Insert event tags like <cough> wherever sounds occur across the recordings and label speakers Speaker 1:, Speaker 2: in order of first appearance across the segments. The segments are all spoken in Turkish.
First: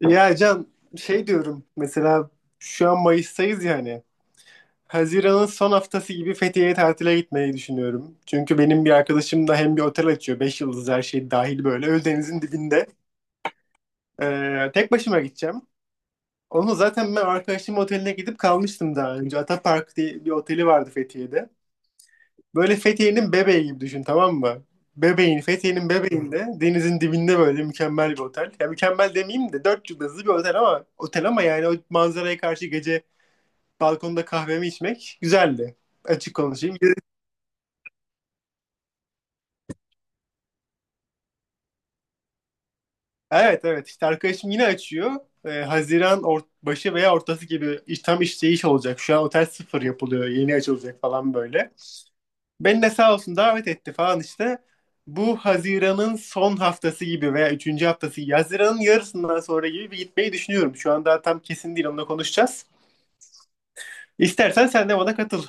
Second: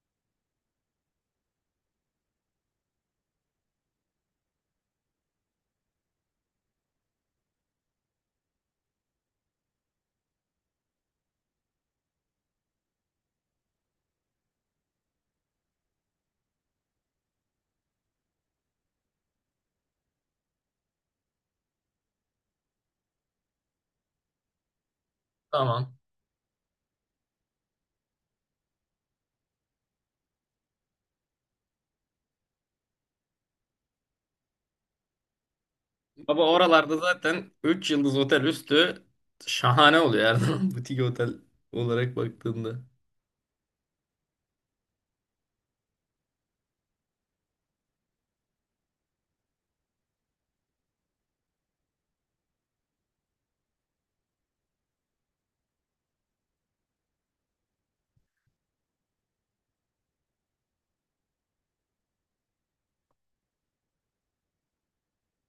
Speaker 1: Ya Can şey diyorum mesela şu an Mayıs'tayız yani. Haziran'ın son haftası gibi Fethiye'ye tatile gitmeyi düşünüyorum. Çünkü benim bir arkadaşım da hem bir otel açıyor. Beş yıldız her şey dahil böyle. Ölüdeniz'in dibinde. Tek başıma gideceğim. Onu zaten ben arkadaşımın oteline gidip kalmıştım daha önce. Atapark diye bir oteli vardı Fethiye'de. Böyle Fethiye'nin bebeği gibi düşün, tamam mı? Bebeğin, Fethiye'nin
Speaker 2: Tamam.
Speaker 1: bebeğinde denizin dibinde böyle mükemmel bir otel. Ya mükemmel demeyeyim de 4 yıldızlı bir otel, ama yani o manzaraya karşı gece balkonda kahvemi içmek güzeldi. Açık
Speaker 2: Baba
Speaker 1: konuşayım.
Speaker 2: oralarda zaten 3 yıldız otel üstü şahane oluyor her zaman <laughs> butik otel olarak baktığında.
Speaker 1: Evet, evet, işte arkadaşım yine açıyor. Haziran başı veya ortası gibi tam işte iş olacak. Şu an otel sıfır yapılıyor. Yeni açılacak falan böyle. Beni de sağ olsun davet etti falan işte. Bu Haziran'ın son haftası gibi veya üçüncü haftası gibi, Haziran'ın yarısından sonra gibi bir gitmeyi düşünüyorum. Şu an daha tam kesin değil, onunla konuşacağız. İstersen sen de bana katıl.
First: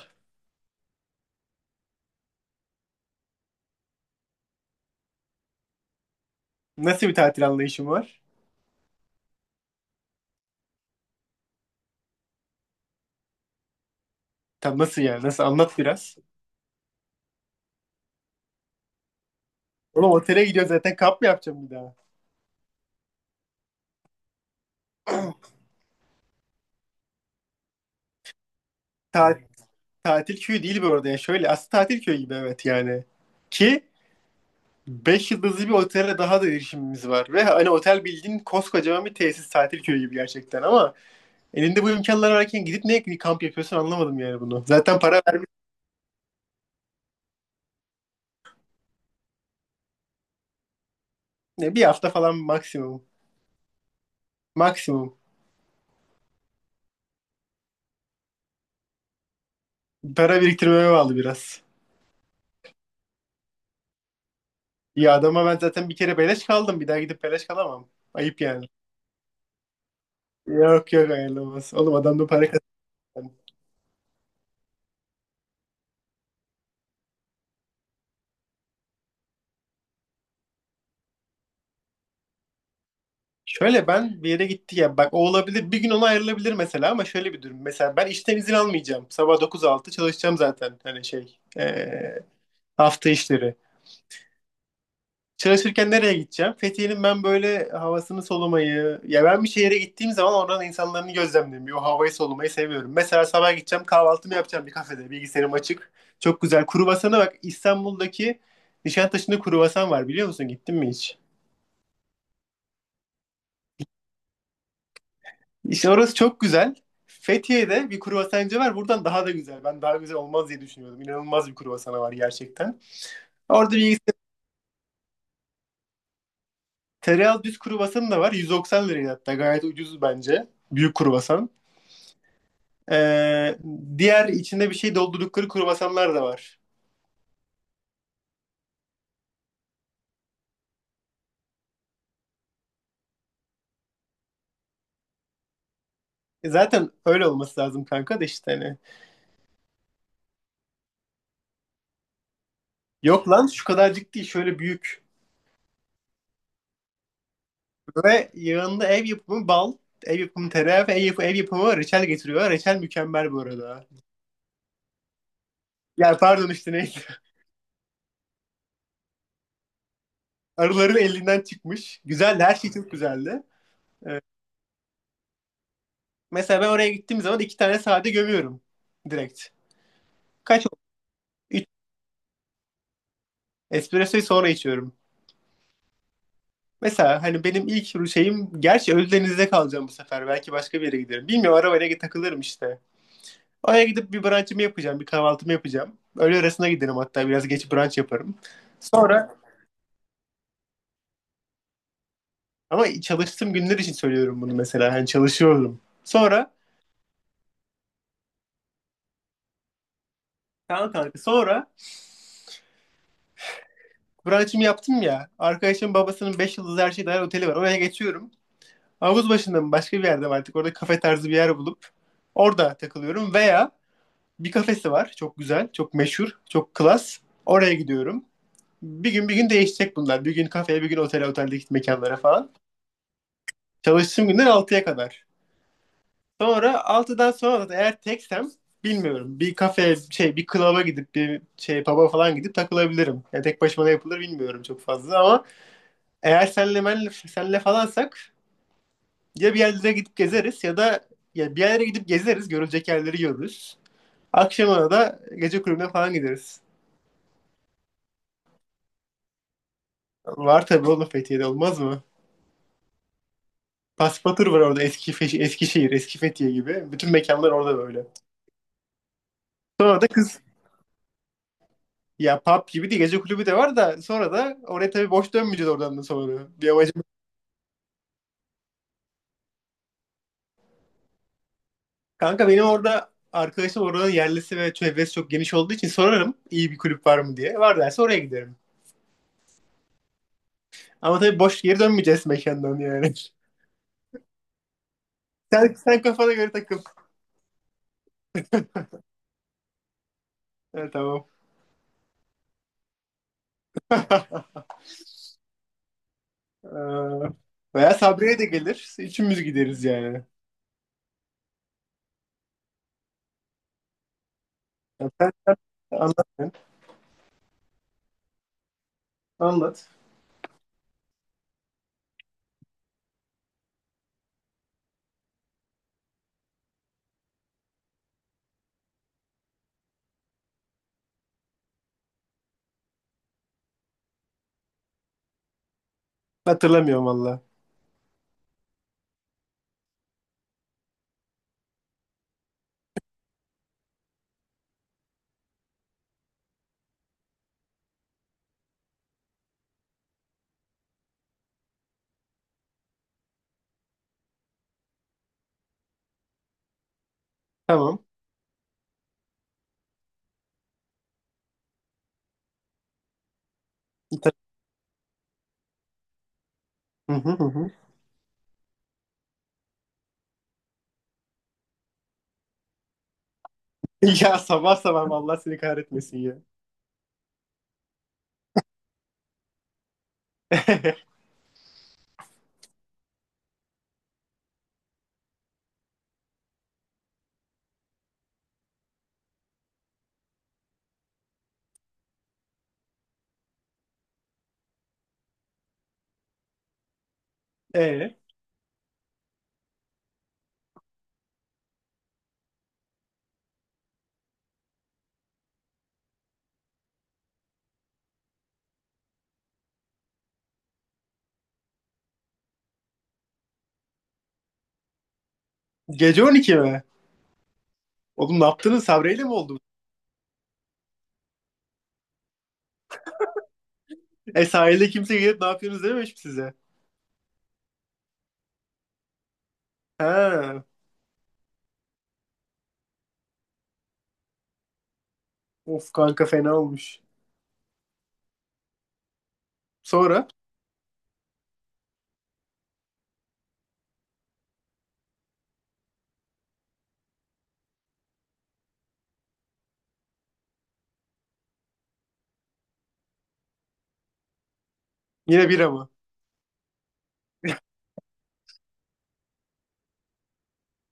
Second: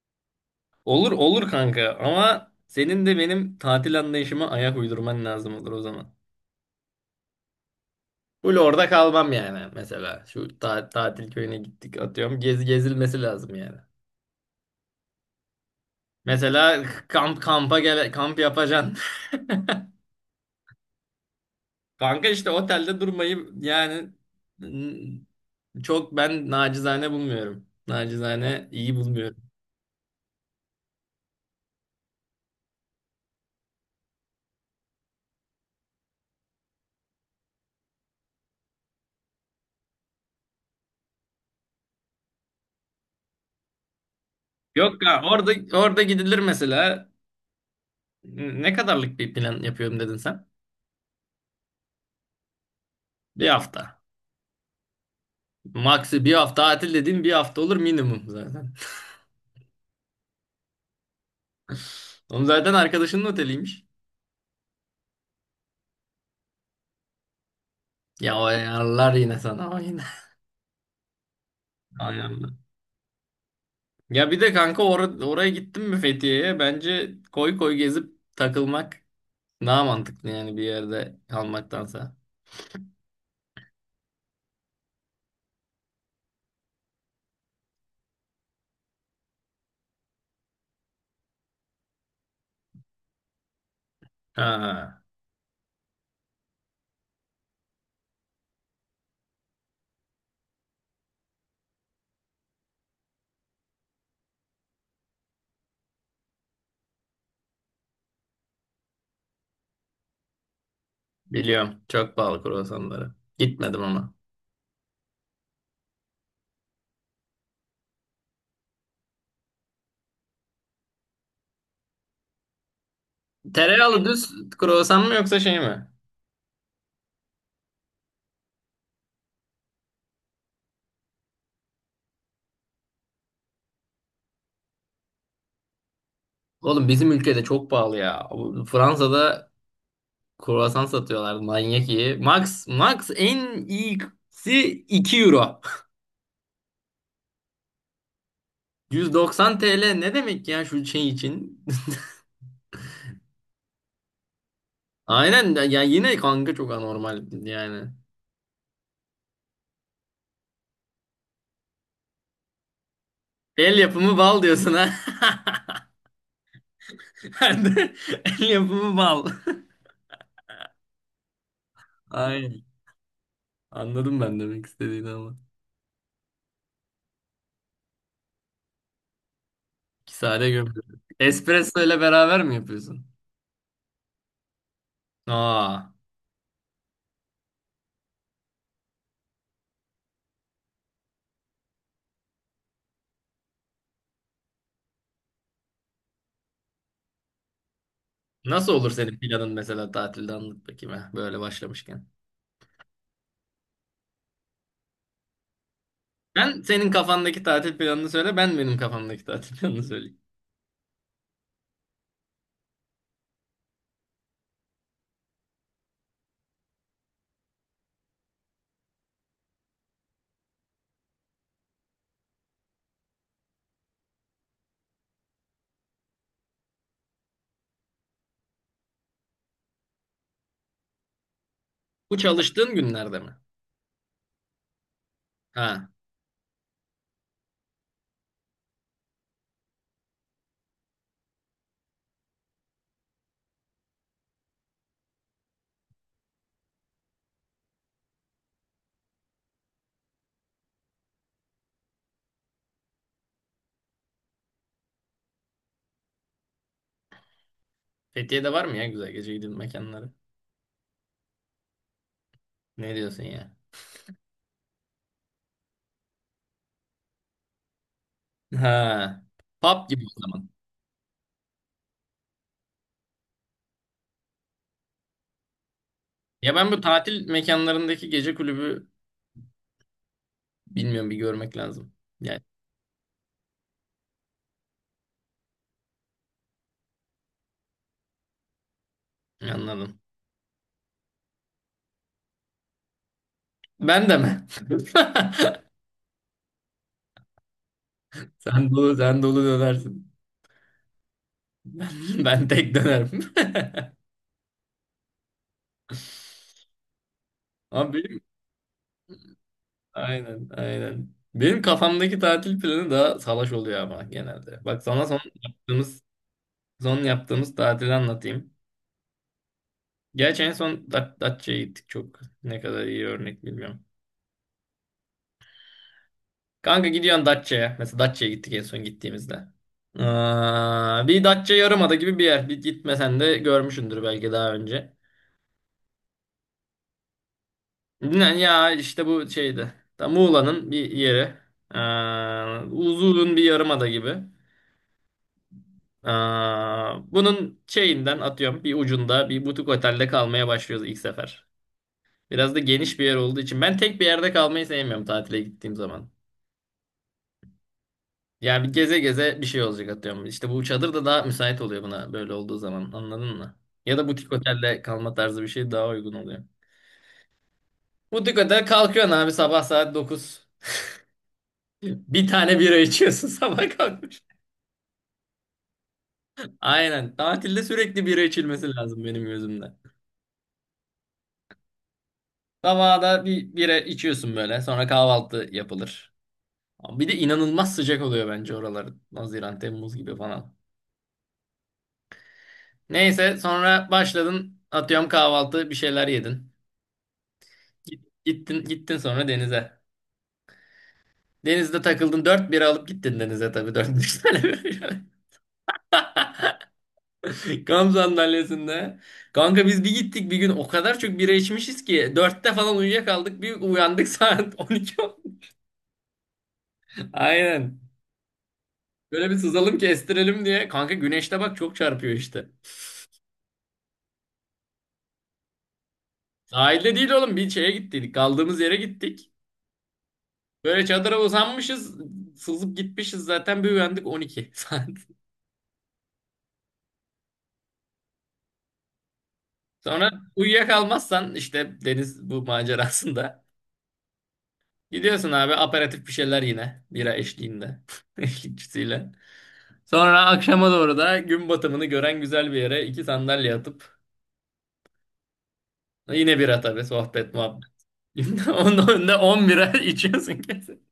Speaker 2: Olur olur kanka ama senin de benim tatil anlayışıma ayak uydurman lazım olur o zaman.
Speaker 1: Nasıl bir tatil anlayışın var?
Speaker 2: Full orada kalmam yani mesela. Tatil köyüne gittik atıyorum. Gezilmesi lazım yani.
Speaker 1: Tam nasıl yani? Nasıl? Anlat biraz.
Speaker 2: Mesela kamp kampa gele kamp yapacaksın.
Speaker 1: Oğlum otele gidiyoruz zaten, kamp mı yapacağım bir daha?
Speaker 2: <laughs> Kanka işte otelde durmayı n- çok ben nacizane bulmuyorum. Nacizane iyi
Speaker 1: Ta-
Speaker 2: bulmuyorum.
Speaker 1: Tatil köyü değil bu arada ya. Şöyle aslında tatil köyü gibi, evet yani. Ki 5 yıldızlı bir otele daha da erişimimiz var. Ve hani otel bildiğin koskocaman bir tesis, tatil köyü gibi gerçekten ama elinde bu imkanlar varken gidip ne kamp yapıyorsun, anlamadım yani bunu. Zaten
Speaker 2: Yok ya
Speaker 1: para
Speaker 2: orada
Speaker 1: vermişsin.
Speaker 2: orada gidilir mesela. Ne kadarlık bir plan yapıyorum dedin sen?
Speaker 1: Bir hafta falan maksimum.
Speaker 2: Bir hafta.
Speaker 1: Maksimum.
Speaker 2: Maksi bir hafta tatil dediğin bir hafta olur minimum zaten.
Speaker 1: Para biriktirmeme bağlı biraz.
Speaker 2: Oğlum zaten arkadaşının oteliymiş.
Speaker 1: Ya adama ben zaten bir kere beleş kaldım. Bir daha gidip beleş kalamam.
Speaker 2: Ya
Speaker 1: Ayıp
Speaker 2: o
Speaker 1: yani.
Speaker 2: ayarlar yine sana o yine.
Speaker 1: Yok yok, ayrılamaz. Oğlum adam da para
Speaker 2: Ayarlar.
Speaker 1: kazandı.
Speaker 2: Ya bir de oraya gittin mi Fethiye'ye? Bence koy koy gezip takılmak daha mantıklı yani bir yerde kalmaktansa.
Speaker 1: Şöyle ben bir yere gitti ya. Bak o olabilir. Bir gün ona ayrılabilir mesela ama şöyle bir durum. Mesela ben işten izin almayacağım. Sabah dokuz altı çalışacağım zaten. Hani şey. Hafta işleri.
Speaker 2: Ha,
Speaker 1: Çalışırken nereye gideceğim? Fethiye'nin ben böyle havasını solumayı, ya ben bir şehire gittiğim zaman oranın insanlarını gözlemlemeyi, o havayı solumayı seviyorum. Mesela sabah gideceğim, kahvaltımı yapacağım bir kafede, bilgisayarım açık. Çok güzel. Kruvasana bak, İstanbul'daki Nişantaşı'nda kruvasan var, biliyor musun? Gittin mi hiç?
Speaker 2: Biliyorum. Çok pahalı kruvasanları. Gitmedim ama.
Speaker 1: İşte orası çok güzel. Fethiye'de bir kruvasancı var. Buradan daha da güzel. Ben daha güzel olmaz diye düşünüyordum. İnanılmaz bir kruvasanı var gerçekten. Orada bir
Speaker 2: Tereyağlı düz kruvasan mı yoksa şey mi?
Speaker 1: tereyağı düz kruvasanı da var. 190 liraya hatta. Gayet ucuz bence. Büyük kruvasan. Ee, Diğer, içinde bir şey doldurdukları kruvasanlar da var.
Speaker 2: Oğlum bizim ülkede çok pahalı ya. Fransa'da kruvasan satıyorlar manyak iyi. Max en iyisi 2 euro.
Speaker 1: E zaten öyle olması lazım kanka da işte hani.
Speaker 2: <laughs> 190 TL ne demek ya şu şey için? <laughs>
Speaker 1: Yok lan, şu kadarcık değil, şöyle büyük.
Speaker 2: Aynen ya yine kanka çok anormal yani.
Speaker 1: Ve yanında ev yapımı bal, ev yapımı tereyağı ve ev yapımı reçel getiriyor. Reçel mükemmel bu
Speaker 2: El
Speaker 1: arada.
Speaker 2: yapımı bal diyorsun ha.
Speaker 1: Ya pardon, işte neydi.
Speaker 2: <laughs> El yapımı bal.
Speaker 1: <laughs> Arıların elinden çıkmış.
Speaker 2: <laughs>
Speaker 1: Güzeldi, her
Speaker 2: Aynen.
Speaker 1: şey çok güzeldi.
Speaker 2: Anladım ben demek istediğini ama.
Speaker 1: Mesela ben oraya gittiğim zaman iki tane sade gömüyorum. Direkt.
Speaker 2: Kisare
Speaker 1: Kaç oldu?
Speaker 2: gömdü.
Speaker 1: Üç.
Speaker 2: Espresso ile beraber mi yapıyorsun?
Speaker 1: Espressoyu sonra içiyorum.
Speaker 2: Aa.
Speaker 1: Mesela hani benim ilk şeyim, gerçi Ölüdeniz'de kalacağım bu sefer. Belki başka bir yere giderim. Bilmiyorum, arabayla takılırım işte. Oraya gidip bir brunch'ımı yapacağım, bir kahvaltımı yapacağım. Öğle arasına giderim, hatta biraz geç brunch yaparım.
Speaker 2: Nasıl olur senin
Speaker 1: Sonra,
Speaker 2: planın mesela tatilde anlat bakayım ha, böyle başlamışken.
Speaker 1: ama çalıştığım günler için söylüyorum bunu mesela. Hani çalışıyorum. Sonra
Speaker 2: Ben senin kafandaki tatil planını söyle, ben benim kafamdaki <laughs> tatil planını söyleyeyim.
Speaker 1: tamam kanka, sonra brunch'ımı yaptım ya. Arkadaşımın babasının 5 yıldızlı her şey dahil oteli var. Oraya geçiyorum. Havuz başında mı başka bir yerde mi artık, orada kafe tarzı bir yer bulup orada takılıyorum veya bir kafesi var. Çok güzel. Çok meşhur. Çok klas. Oraya gidiyorum. Bir gün değişecek bunlar. Bir gün kafeye, bir gün otele, oteldeki mekanlara
Speaker 2: Bu
Speaker 1: falan.
Speaker 2: çalıştığın günlerde mi?
Speaker 1: Çalıştığım günden altıya kadar.
Speaker 2: Ha,
Speaker 1: Sonra altıdan sonra da eğer teksem bilmiyorum. Bir kafeye, şey bir klaba gidip, bir şey pub'a falan gidip takılabilirim. Yani tek başıma ne yapılır bilmiyorum çok fazla ama eğer senle falansak ya bir yerlere gidip gezeriz ya da ya bir yerlere gidip gezeriz, görülecek yerleri görürüz. Akşamına da gece kulübüne falan gideriz.
Speaker 2: Fethiye'de var mı ya güzel gece gidin mekanları?
Speaker 1: Var tabii oğlum, Fethiye'de olmaz mı?
Speaker 2: Ne diyorsun ya?
Speaker 1: Paspatur var orada, Eskişehir, eski Fethiye gibi. Bütün mekanlar orada böyle.
Speaker 2: Ha, pub
Speaker 1: Sonra
Speaker 2: gibi
Speaker 1: da
Speaker 2: o
Speaker 1: kız
Speaker 2: zaman.
Speaker 1: Ya pub gibi değil, gece kulübü de var da sonra da oraya tabii boş dönmeyeceğiz, oradan da sonra.
Speaker 2: Ya
Speaker 1: Bir
Speaker 2: ben bu
Speaker 1: amacım.
Speaker 2: tatil mekanlarındaki gece kulübü bilmiyorum bir görmek lazım. Yani
Speaker 1: Kanka benim orada arkadaşım oranın yerlisi ve çevresi çok geniş olduğu için sorarım iyi bir kulüp var mı diye. Var derse oraya giderim.
Speaker 2: anladım.
Speaker 1: Ama tabii boş geri dönmeyeceğiz mekandan yani. <laughs>
Speaker 2: Ben de mi? <laughs>
Speaker 1: Sen kafana göre takıl.
Speaker 2: Sen dolu dönersin. <laughs>
Speaker 1: Evet, tamam.
Speaker 2: Ben, Ben tek dönerim.
Speaker 1: <laughs>
Speaker 2: <laughs>
Speaker 1: Ee, Veya
Speaker 2: Abi
Speaker 1: Sabri'ye de gelir. Üçümüz gideriz yani.
Speaker 2: aynen, aynen. Benim kafamdaki tatil planı daha salaş oluyor ama genelde. Bak sana
Speaker 1: Ya sen
Speaker 2: yaptığımız
Speaker 1: anlat.
Speaker 2: son yaptığımız tatili anlatayım.
Speaker 1: Anlat.
Speaker 2: Gerçi en son Datça'ya gittik çok. Ne kadar iyi örnek bilmiyorum. Kanka gidiyorsun Datça'ya. Mesela Datça'ya gittik en son gittiğimizde. Bir Datça Yarımada gibi bir yer. Bir gitmesen de görmüşsündür belki daha önce.
Speaker 1: Hatırlamıyorum valla.
Speaker 2: Yani ya işte bu şeydi. Ta Muğla'nın bir yeri. Uzun bir yarımada gibi. Bunun şeyinden atıyorum bir ucunda bir butik otelde kalmaya başlıyoruz ilk sefer. Biraz da geniş bir yer olduğu için ben tek bir yerde kalmayı sevmiyorum tatile gittiğim zaman.
Speaker 1: Tamam.
Speaker 2: Yani bir geze bir şey olacak atıyorum. İşte bu çadır da daha müsait oluyor buna böyle olduğu zaman anladın mı? Ya da butik
Speaker 1: Hatır-
Speaker 2: otelde kalma tarzı bir şey daha uygun oluyor.
Speaker 1: Hı hı, hı hı.
Speaker 2: Butik otel kalkıyorsun abi sabah saat dokuz. <laughs> Bir tane bira içiyorsun <laughs> sabah kalkmış.
Speaker 1: <laughs> Ya sabah sabah Allah seni kahretmesin ya.
Speaker 2: Aynen tatilde sürekli bira içilmesi lazım benim gözümde. Sabahda bir bira içiyorsun böyle. Sonra kahvaltı yapılır. Bir de inanılmaz sıcak oluyor bence oralar. Haziran, Temmuz gibi falan. Neyse sonra başladın. Atıyorum kahvaltı bir şeyler yedin.
Speaker 1: E
Speaker 2: Gittin sonra denize. Denizde takıldın. Dört bira alıp gittin denize tabii. Dört beş tane böyle. <laughs> Kamp sandalyesinde. Kanka biz bir gittik bir gün o kadar çok bira içmişiz ki. Dörtte falan uyuyakaldık. Bir uyandık, <laughs> saat 12 oldu.
Speaker 1: gece on iki mi?
Speaker 2: Aynen.
Speaker 1: Oğlum ne yaptınız? Sabreyle
Speaker 2: Böyle
Speaker 1: mi
Speaker 2: bir
Speaker 1: oldu?
Speaker 2: sızalım kestirelim diye. Kanka güneşte bak çok çarpıyor işte.
Speaker 1: E sahilde kimse gelip ne yapıyorsunuz dememiş mi size?
Speaker 2: Sahilde değil oğlum bir şeye gittik. Kaldığımız yere gittik.
Speaker 1: Ha.
Speaker 2: Böyle çadıra uzanmışız. Sızıp gitmişiz zaten bir uyandık 12 saat.
Speaker 1: Of kanka, fena olmuş.
Speaker 2: <laughs> Sonra
Speaker 1: Sonra
Speaker 2: uyuyakalmazsan işte deniz bu macerasında. Gidiyorsun abi aperatif bir şeyler yine. Bira eşliğinde. <laughs> Eşlikçisiyle. Sonra akşama doğru da gün batımını gören güzel bir yere iki sandalye atıp
Speaker 1: yine bira mı?
Speaker 2: yine bira tabii, sohbet muhabbet. <laughs> Onun önünde 10 bira <laughs> içiyorsun kesin.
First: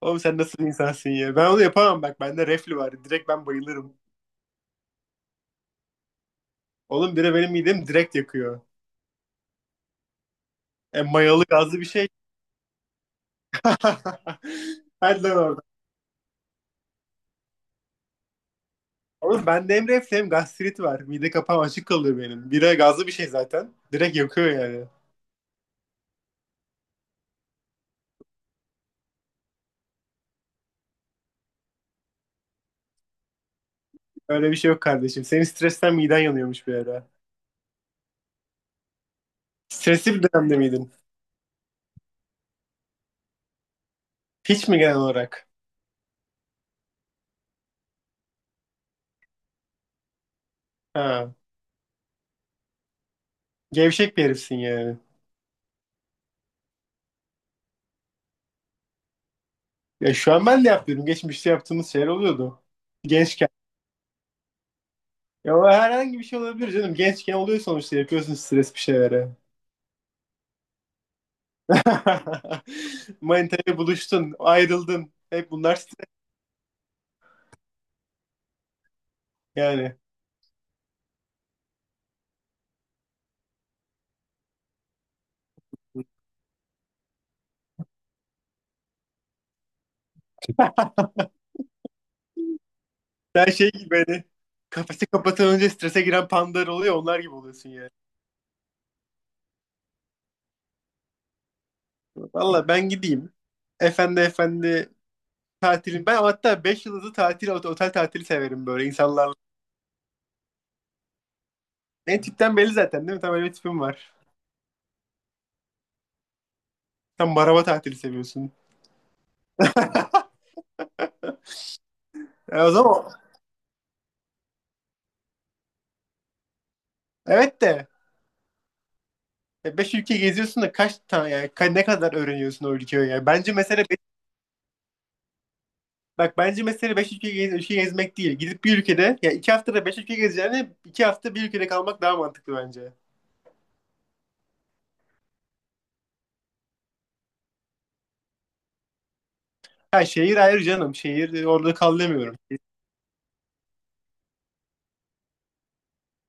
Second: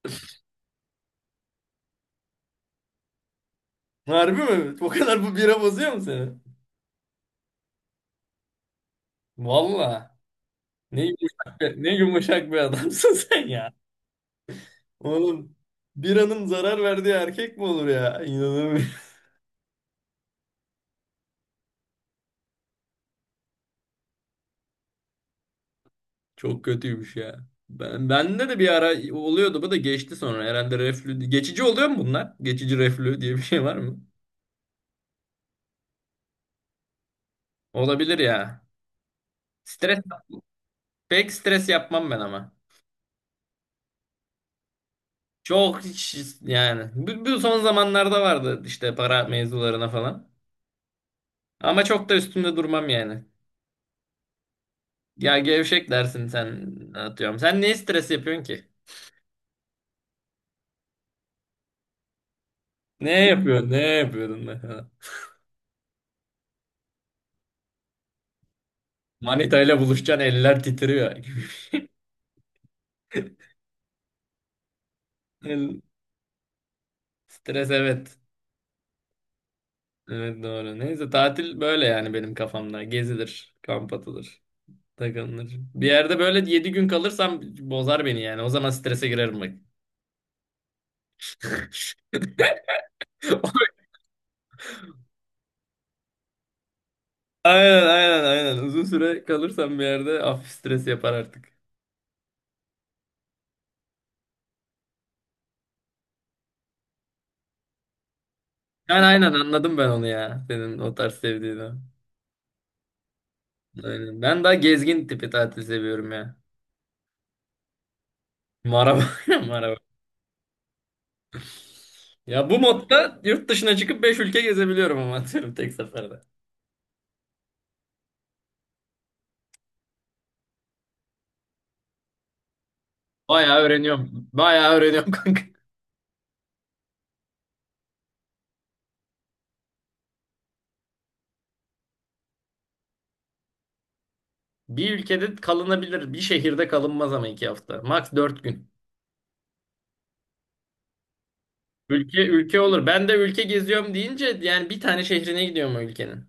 Speaker 1: Oğlum sen nasıl bir insansın ya? Ben onu yapamam bak. Bende reflü var. Direkt ben bayılırım.
Speaker 2: Harbi mi? O kadar bu bira bozuyor mu seni?
Speaker 1: Oğlum bira benim midemi direkt yakıyor.
Speaker 2: Valla.
Speaker 1: E mayalı gazlı bir
Speaker 2: Ne
Speaker 1: şey.
Speaker 2: yumuşak bir adamsın <laughs> sen ya.
Speaker 1: <laughs> Hadi lan
Speaker 2: Oğlum
Speaker 1: oradan.
Speaker 2: bir hanım zarar verdiği erkek mi olur ya? İnanamıyorum.
Speaker 1: Oğlum ben de hem reflü hem gastrit var. Mide kapağım açık kalıyor benim. Bira gazlı bir şey zaten. Direkt yakıyor yani.
Speaker 2: Çok kötüymüş ya. Bende de bir ara oluyordu bu da geçti sonra. Herhalde reflü. Geçici oluyor mu bunlar? Geçici reflü diye bir şey var mı?
Speaker 1: Öyle bir şey yok kardeşim. Senin stresten miden yanıyormuş bir ara.
Speaker 2: Olabilir ya. Stres,
Speaker 1: Stresli bir dönemde miydin?
Speaker 2: Pek stres yapmam ben ama.
Speaker 1: Hiç mi genel olarak?
Speaker 2: Çok hiç- yani. Bu son zamanlarda vardı işte para mevzularına falan.
Speaker 1: Ha.
Speaker 2: Ama çok da üstünde durmam yani.
Speaker 1: Gevşek bir herifsin yani.
Speaker 2: Ya gevşek dersin sen atıyorum. Sen ne stres yapıyorsun ki?
Speaker 1: Ya şu an ben de yapıyorum. Geçmişte yaptığımız şeyler oluyordu.
Speaker 2: Ne
Speaker 1: Gençken.
Speaker 2: yapıyorsun? Ne yapıyordun mesela?
Speaker 1: Ya o herhangi bir şey olabilir canım. Gençken oluyor sonuçta. Yapıyorsun stres bir şeylere.
Speaker 2: Manita ile buluşacaksın eller titriyor. <laughs>
Speaker 1: <laughs> Manitayla buluştun. Ayrıldın. Hep bunlar
Speaker 2: El-
Speaker 1: stres
Speaker 2: Stres evet.
Speaker 1: yani.
Speaker 2: Evet doğru. Neyse tatil böyle yani benim kafamda. Gezilir, kamp atılır, takılır. Bir yerde böyle 7 gün kalırsam bozar beni yani. O zaman strese girerim bak. <laughs>
Speaker 1: Sen şey gibi hani, kafesi kapatan önce strese giren pandalar oluyor, onlar gibi oluyorsun yani.
Speaker 2: Aynen. Uzun süre kalırsam bir yerde hafif stres yapar artık.
Speaker 1: Valla ben gideyim. Efendi efendi tatilim. Ben hatta 5 yıldızlı tatil, otel tatili severim böyle
Speaker 2: Yani aynen
Speaker 1: insanlarla.
Speaker 2: anladım ben onu ya. Senin o tarz sevdiğini.
Speaker 1: Ne tipten belli zaten, değil mi? Tam öyle bir tipim var.
Speaker 2: Aynen. Ben daha gezgin tipi tatil seviyorum ya.
Speaker 1: Tam maraba tatili seviyorsun.
Speaker 2: Maraba. <laughs> Maraba.
Speaker 1: <laughs>
Speaker 2: Ya bu
Speaker 1: O zaman
Speaker 2: modda yurt dışına çıkıp 5 ülke gezebiliyorum ama atıyorum tek seferde.
Speaker 1: evet de, beş ülke geziyorsun da kaç tane yani ne kadar öğreniyorsun o ülkeyi yani.
Speaker 2: Bayağı öğreniyorum <laughs> kanka.
Speaker 1: Bak bence mesele 5 ülke, ülke gezmek değil. Gidip bir ülkede, ya 2 haftada 5 ülke gezeceğine 2 hafta bir ülkede kalmak daha mantıklı bence.
Speaker 2: Bir ülkede kalınabilir. Bir şehirde kalınmaz ama iki hafta. Max dört gün.
Speaker 1: Ha şehir ayrı canım. Şehir, orada kal
Speaker 2: Ülke
Speaker 1: demiyorum.
Speaker 2: ülke olur. Ben de ülke geziyorum deyince yani bir tane şehrine gidiyorum o ülkenin.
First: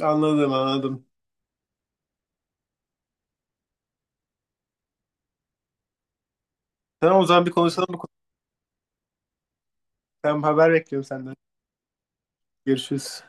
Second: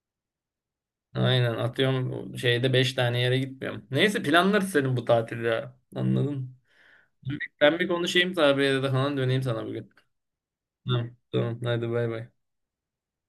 Speaker 1: Anladım, anladım.
Speaker 2: Aynen atıyorum şeyde beş tane yere gitmiyorum. Neyse planlarız senin bu tatilde ya. Anladın?
Speaker 1: Tamam o zaman bir
Speaker 2: Ben
Speaker 1: konuşalım
Speaker 2: bir
Speaker 1: bu konuyu.
Speaker 2: konuşayım tabiyle de falan döneyim sana bugün.
Speaker 1: Ben haber bekliyorum
Speaker 2: Tamam.
Speaker 1: senden.
Speaker 2: Tamam. Hadi bay bay.
Speaker 1: Görüşürüz.